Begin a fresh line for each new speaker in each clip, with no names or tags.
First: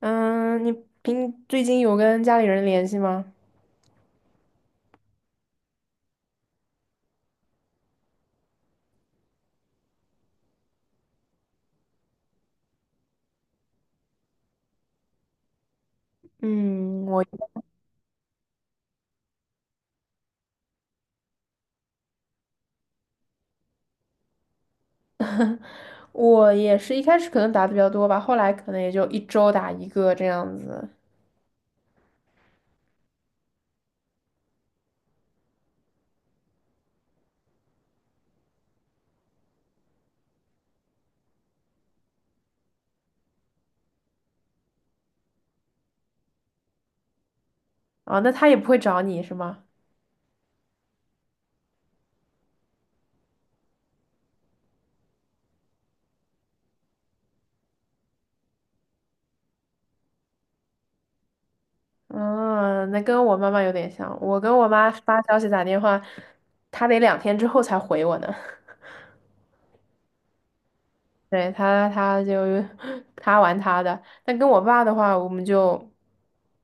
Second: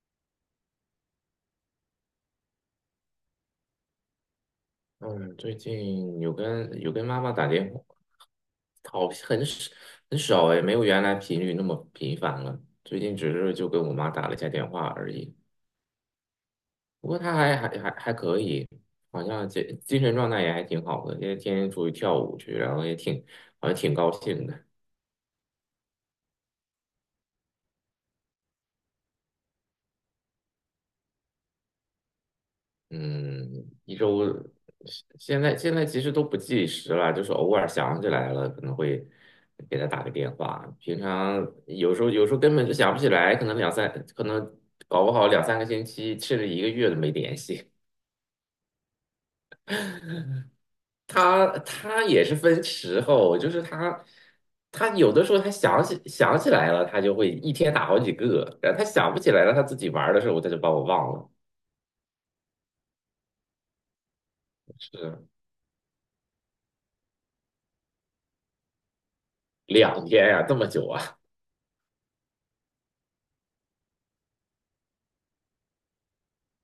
嗯，你平最近有跟家里人联系吗？
嗯，最近有跟妈妈打电话，好，很少很少哎，没有原来频率那么频繁了。最近只是就跟我妈打了一下电话而已，
嗯，
不过
我
她还可以，好像精神状态也还挺好的，因为天天出去跳舞去，然后也挺好像挺高兴的。
我也是一开始可能打的比较多吧，后来可能也就一周打一个这样子。
嗯，一周现现在其实都不计时了，就是偶尔想起来了，可能会给他打个电话。平常有时候根本就想不起来，可能搞不好两三个星期甚至一个月都没联系。
啊，那他也不会找你是吗？
他也是分时候，就是他有的时候他想起来了，他就会一天打好几个，然后他想不起来了，他自己玩儿的时候他就把我忘了。
嗯，那跟我妈妈有点像，我跟我妈发
是
消息打电话，她得两天之后才回我呢。
两天呀、这么久啊？
对，他就 他玩他的，但跟我爸的话，我们就，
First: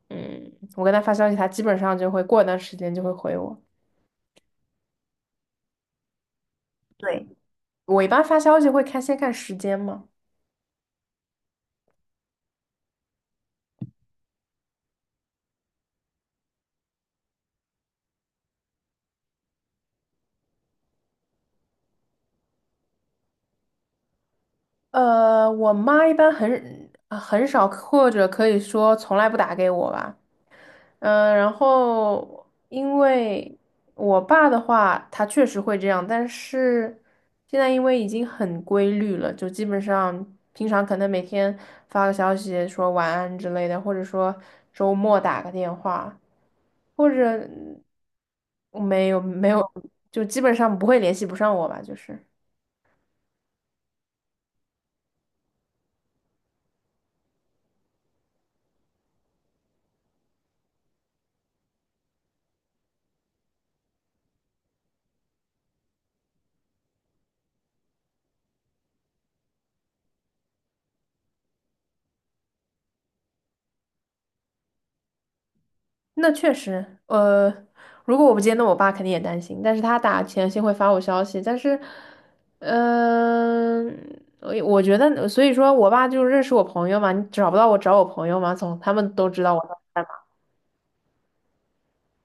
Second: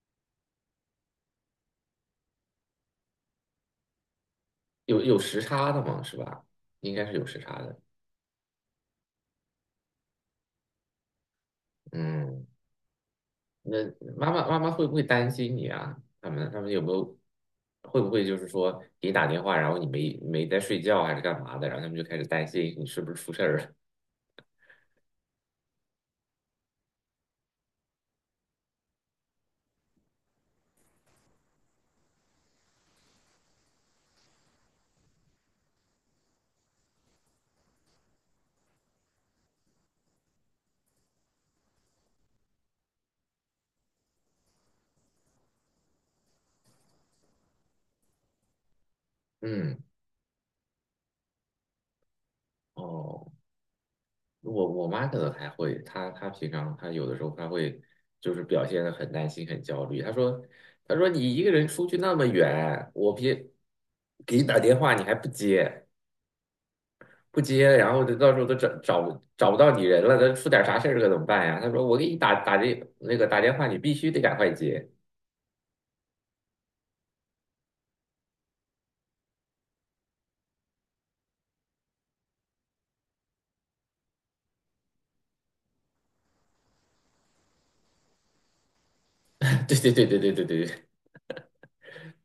嗯，我跟他发消息，他基本上就会过一段时间就会回我。
有有时差的嘛，是吧？应该是有
对。
时差的。
我一般发消息会看先看时间嘛。
嗯，那妈妈会不会担心你啊？他们有没有会不会就是说给你打电话，然后你没没在睡觉还是干嘛的，然后他们就开始担心你是不是出事儿了？
我妈一般很啊很少，或者可以说从来不打给我吧。嗯，然后因为我爸的话，他确实会这样，但是现在因为已经很规律了，就基本上平常可能每天发个消息说晚安之类的，或者说周末打个电话，或者没有 没有，
嗯，
就基本上不会联系不上我吧，就是。
哦，我妈可能还会，她平常她有的时候她会就是表现的很担心很焦虑。她说你一个人出去那么远，我别给你打电话你还不接。不接，然后就到时候都找不到你人了，那出点啥事儿可怎么办呀？他说我给你打这那个打电话，你必须得赶快接。
那确实，如果我不接，那我爸肯定也担心。但是他打前先会发我消息，但是，嗯，我觉得，所以说我爸就认识我朋友嘛，你找不到我找我朋友嘛，从他们都知道我，
对对对对对对对，对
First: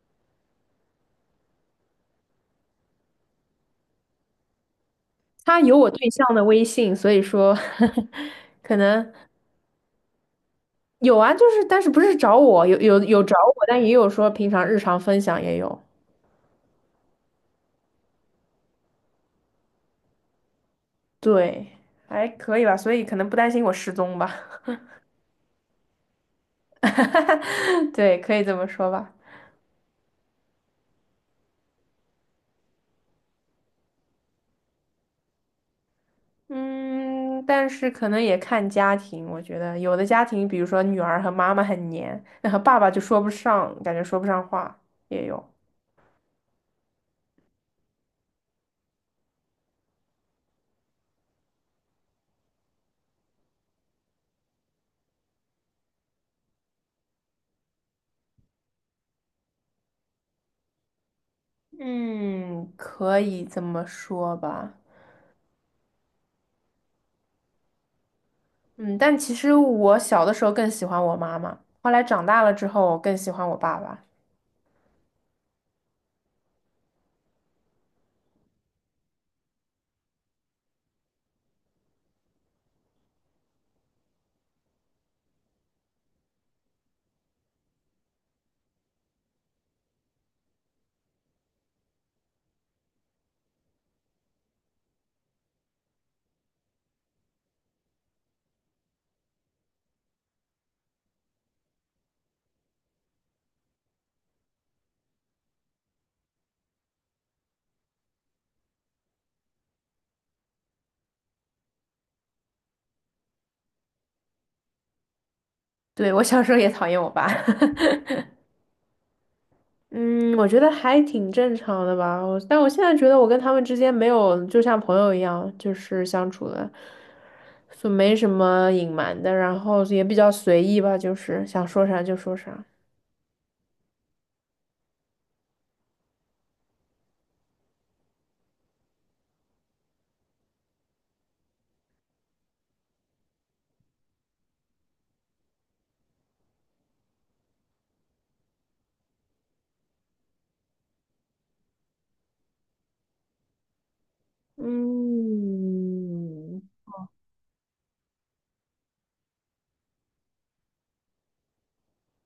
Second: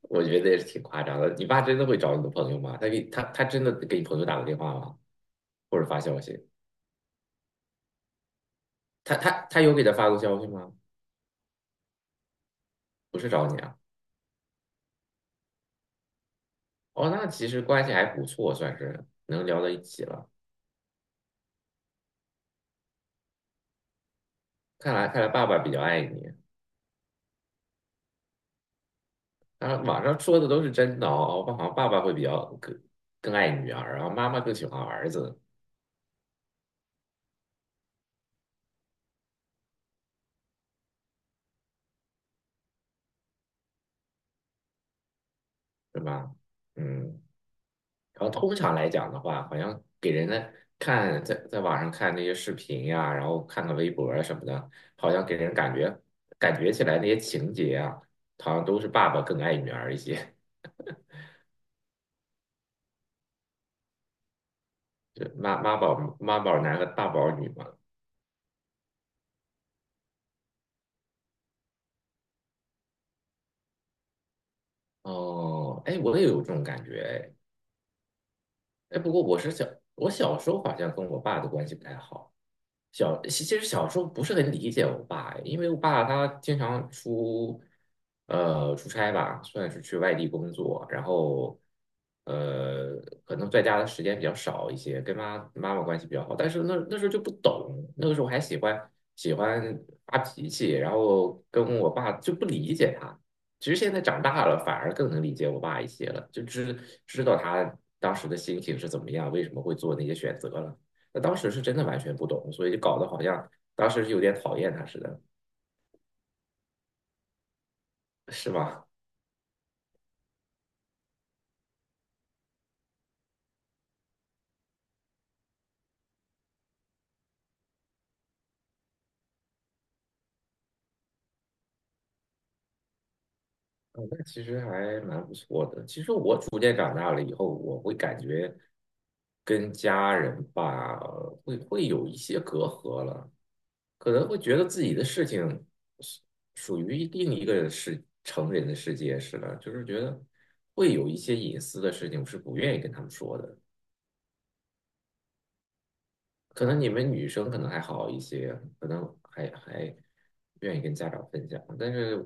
我觉得也是挺夸张的。你爸真的会找你的朋友吗？他给他真的给你朋友打过电话吗？
他有
或者
我
发
对
消
象
息？
的微信，所以说 可能
他有给他发过消息吗？
有啊，就是但是不是找我，有有
不
有
是
找
找你
我，
啊？
但也有说平常日常分享也有，
哦，那其实关系还不错，算是能聊到一起了。
对，还可以吧，所以可能不担心我失踪吧，
看来看来爸爸比较爱你。
对，可以这么说吧。
然后网上说的都是真的哦，我好像爸爸会比较更更爱女儿，然后妈妈更喜欢儿子。
嗯，但是可能也看家庭，我觉得有的家庭，比如说女儿和妈妈很黏，那和爸爸就说不上，感觉说不上话，也有。
对吧？嗯，然后通常来讲的话，好像给人的看在网上看那些视频呀、然后看看微博啊什么的，好像给人感觉感觉起来那些情节啊，好像都是爸爸更爱女儿一些，
嗯，可以这么说吧。
就妈妈宝妈宝男和爸宝女嘛。
嗯，但其实我小的时候更喜欢我妈妈，后来长大了之后，我更喜欢我爸爸。
哦，哎，我也有这种感觉，哎，哎，不过我小时候好像跟我爸的关系不太好。小，其实小时候不是很理解我爸，因为我爸他经常出，出差吧，算是去外地工作，然后，呃，可能在家的时间比较少一些，跟妈妈妈关系比较好，但是那时候就不懂，那个时候还喜欢发脾气，然后跟我爸就不理解他。其实现在长大了，反而更能理解我爸一些了，就知道他当时的心情是怎么样，为什么会做那些选择了。那当时是真的完全不懂，所以就搞得好像当时是有点讨厌他似的，
对，我小时候也讨厌我爸。
是吧？
嗯，我觉得还挺正常的吧。我，但我现在觉得我跟他们之间没有就像朋友一样，就是相处的，就没什么隐瞒的，然后也比较随意吧，就是想说啥就说啥。
嗯，那其实还蛮不错的。其实我逐渐长大了以后，我会感觉跟家人吧，会有一些隔阂了，可能会觉得自己的事情是属于另一个世成人的世界似的，就是觉得会有一些隐私的事情，我是不愿意跟他们说的。
嗯，
可能你们女生可能还好一些，可能还愿意跟家长分享。但是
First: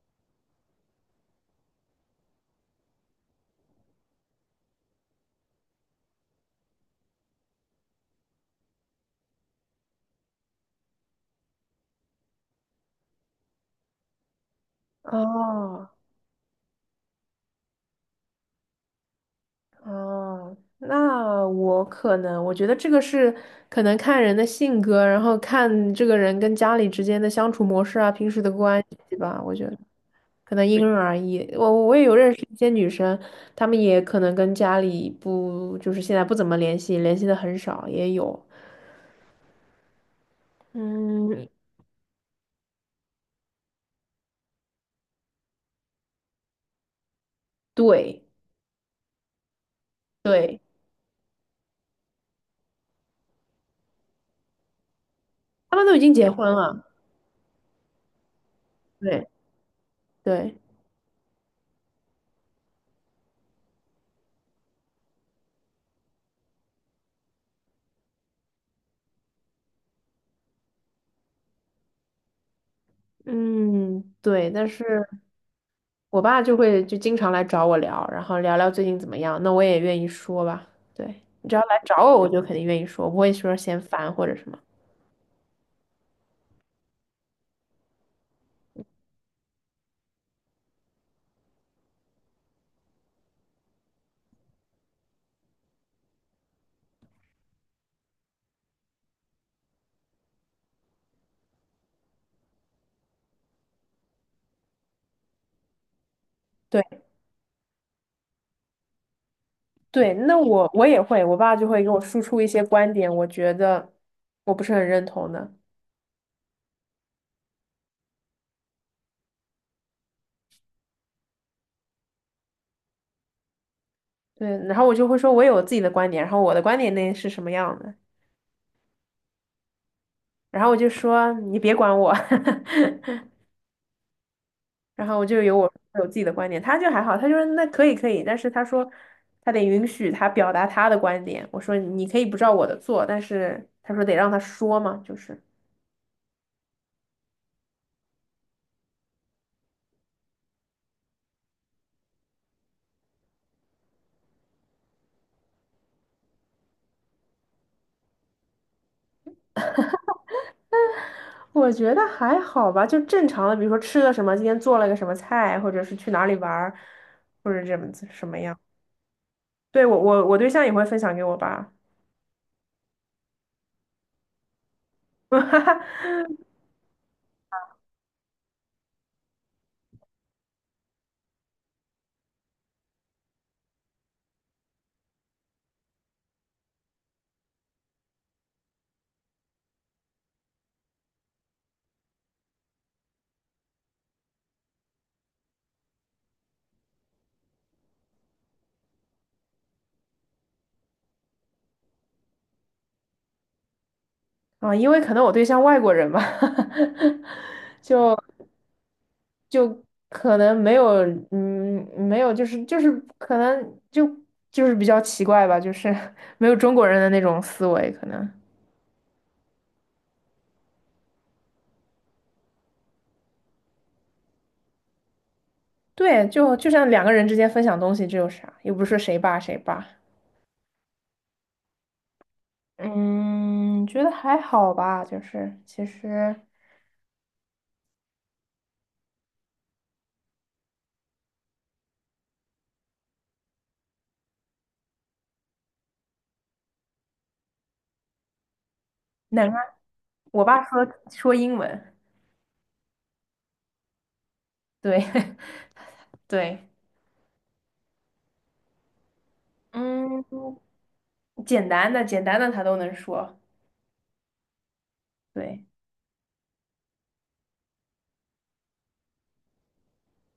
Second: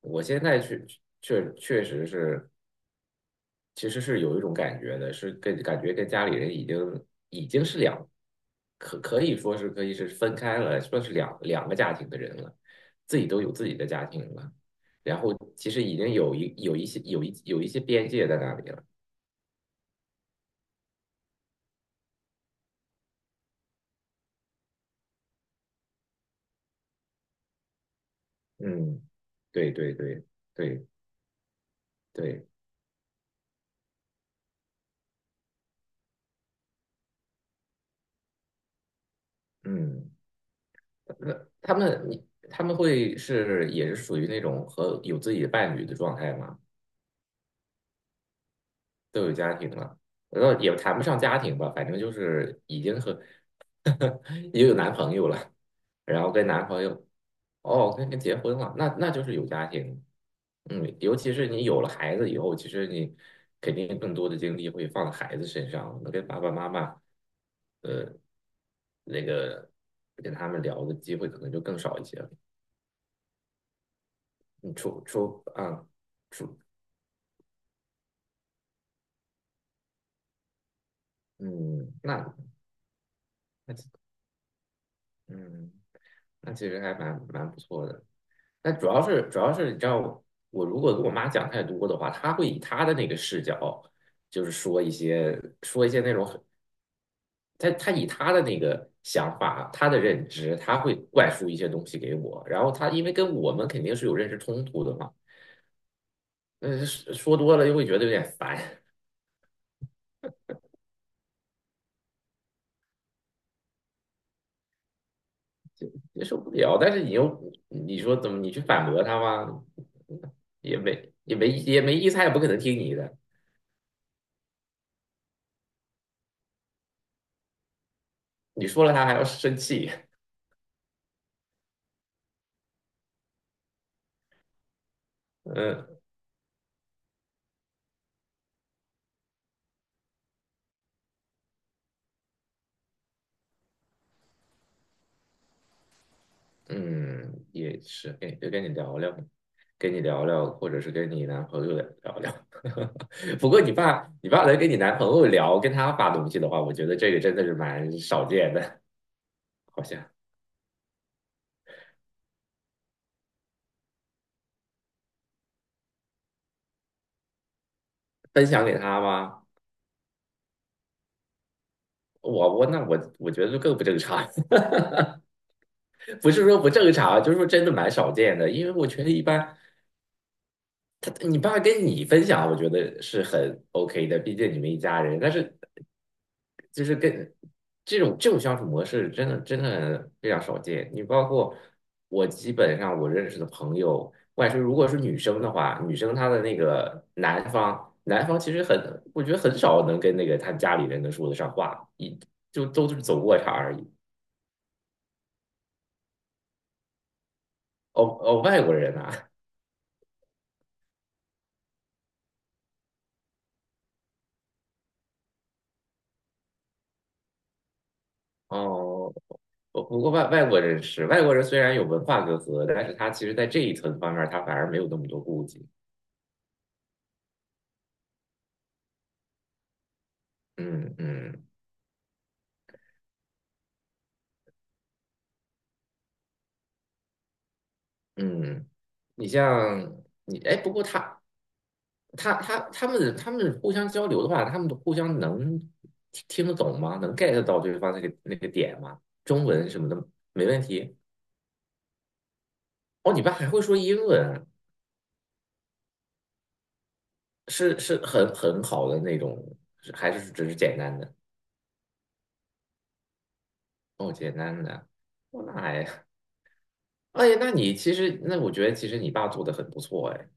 我现在确实是，其实是有一种感觉的，是跟感觉跟家里人已经是两，可以是分开了，算是两个家庭的人了，自己都有自己的家庭了，然后其实
哦。
已经有一些边界在那里了。
哦，那我可能，我觉得这个是可能看人的性格，然后看这个人跟家里之间的相处模式啊，平时的关
嗯，
系吧。我觉
对
得
对对
可能因
对
人而异。我也有认识
对，
一些女生，她们也可能跟家里不，就是现在不怎么联系，联系的很少，也有。
嗯。那
嗯，
他们你他们会是也是属于那种和有自己的伴侣的状态吗？
对
都有家庭了，然后
对，
也谈不上家庭吧，反正就是已经和 也有男朋友了，
她们都已经
然
结
后跟
婚
男朋
了。
友哦跟结婚了，那那就
对
是有家庭。
对，
嗯，尤其是你有了孩子以后，其实你肯定更多的精力会放在孩子身上，那跟爸爸妈妈那个跟他们聊的机会可能就更少一些了。
嗯对，但
你
是。
啊。
我爸就
除
会就经常来找我聊，然后聊聊最近怎么样，那我也愿意说吧。对，你只要来
嗯，
找我，我
那
就肯定愿意说，我不会说
那
嫌
其
烦或者什么。
嗯，那其实还蛮不错的。那主要是你知道我，我如果跟我妈讲太多的话，她会以她的那个视角，就是说一些那种很，她以她的那个想法、她的认知，她会灌输一些东西给我。然后她因为跟我们肯定是有认识冲突的嘛，嗯，
对
说多了又会觉得有点烦，
对，那我也会，我爸就会给我输出一些观点，我觉得我不是很认同的。
接受不了。但是你又你说怎么你去反驳她吗？也没意思，她也不可能听你的。
对，然后我就会说，我有我自己的观点，然后我的观点那是什么样的，
你说了他还要生气，
然后我就说你别管我。然后我就 有我
嗯
有自己的观点，他就还好，他就说那可以，但是他说他得允许他表达他的观点。我说你可以不照我的做，但是他说得让他说嘛，就是
嗯，也是跟就跟你聊聊，跟你聊聊，或者是跟你男朋友聊聊。不过你爸，你爸来跟你男朋友聊，跟他发东西的话，我觉得这个真的是蛮少见的，好像
我觉得还好吧，就正常的，比如说吃了什么，今天做了个什么菜，或者是去哪里玩儿，或者怎么子什么
分
样。
享给他吗？
对，我对象也会分享给我吧，
我我那我我觉得就更不正常，不是说不正常，就是说真的蛮少见的，因为我觉得一般你爸跟你分享，我觉得是很 OK 的，毕竟你们一家人。但是就是跟这种相处模式，真的非常少见。你包括我，基本上我认识的朋友，外甥如果是女生的话，女生她的那个男方，男方其实很，我觉得很少能跟那个他家里人能说得上话，一就都是走过场而已。
啊，因为可能我对象外国人吧，
哦
就。
哦，外国人啊，
就可能没有，嗯，没有，就是可能就比较奇怪吧，就是 没有中国人的那种思维，可能
哦。不不过外外国人是外国人，虽然有文化隔阂，但是他其实在这一层方面，他反而没有那么多顾忌。
对，就像两个人之间分享东西，这有啥？又不是谁霸。
嗯嗯
嗯，觉得还好吧，就是其实
嗯，你像你哎，不过他们互相交流的话，他们互相能听听得懂吗？能 get 到对方那个点吗？中
哪怕
文什么的
我
没问
爸说
题。
说英文，
哦，你爸还会说英文啊，
对 对，
是是很好的那种，是还
嗯，
是只是简单的？
简单的他都能说，
哦，简单的，哦，那
对
还哎，那你其实，那我觉得其实你爸做的很不错哎。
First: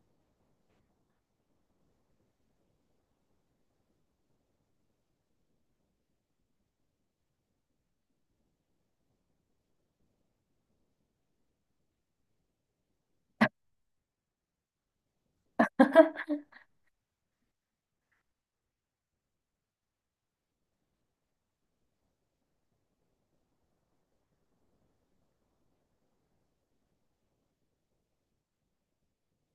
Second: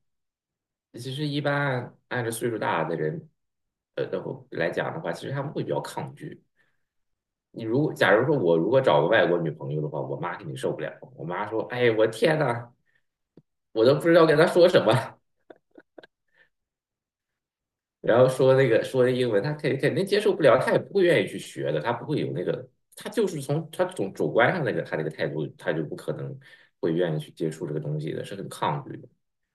其实一般按照岁数大的人，然后来讲的话，其实他们会比较抗拒。你如果假如说我如果找个外国女朋友的话，我妈肯定受不了。我妈说：“哎，我天呐，我都不知道跟她说什么。”然后说那个说英文，他肯定接受不了，他也不会愿意去学的，他不会有那个，他就是从他总主观上那个他那个态度，他就不可能会愿意去接触这个东西的，是很抗拒的。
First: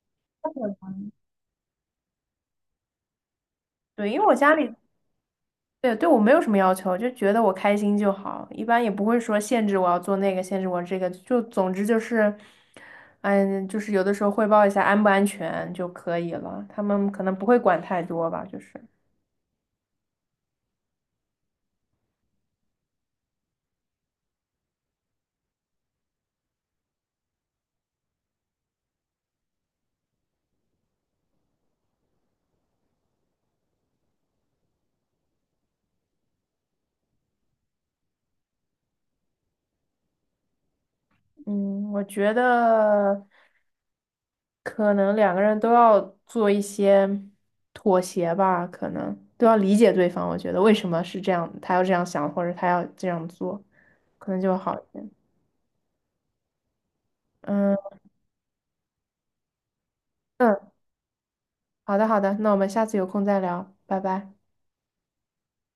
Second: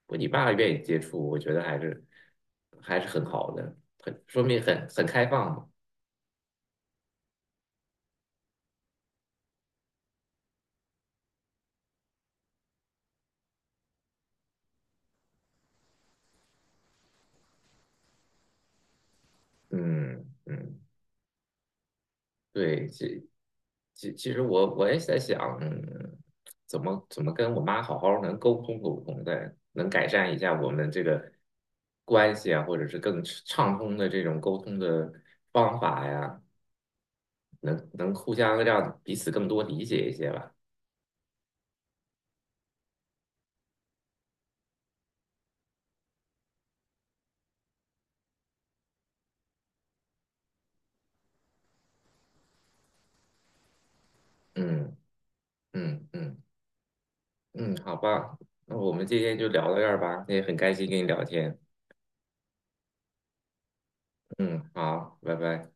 我你爸愿意接触，我觉得还是很好的，
对，因
很
为我
说
家
明
里
很开放嘛。
对，对我没有什么要求，就觉得我开心就好，一般也不会说限制我要做那个，限制我这个，就总之就是，嗯，就是有的时候汇报一下安不安全就可以了，他们可能不会管太多吧，就是，
嗯嗯，对，这其实我也在想，嗯，怎么跟我妈好好能沟通的，能改善一下我们这个关系啊，或者是更畅通的这种沟通的方法呀，能互相让彼此更多理解一些吧。
嗯，我觉得可能两个人都要做一些妥协吧，可能都要理解对方，我觉得为什么是这样，他要这样想，或者他要这样做，可能就会好一
嗯
点。
嗯嗯
嗯
嗯，好吧，那我们今天就聊到这儿吧，也很
嗯，
开心跟你聊天。
好的好的，那我们下次有空再聊，拜拜。
嗯，好，拜拜。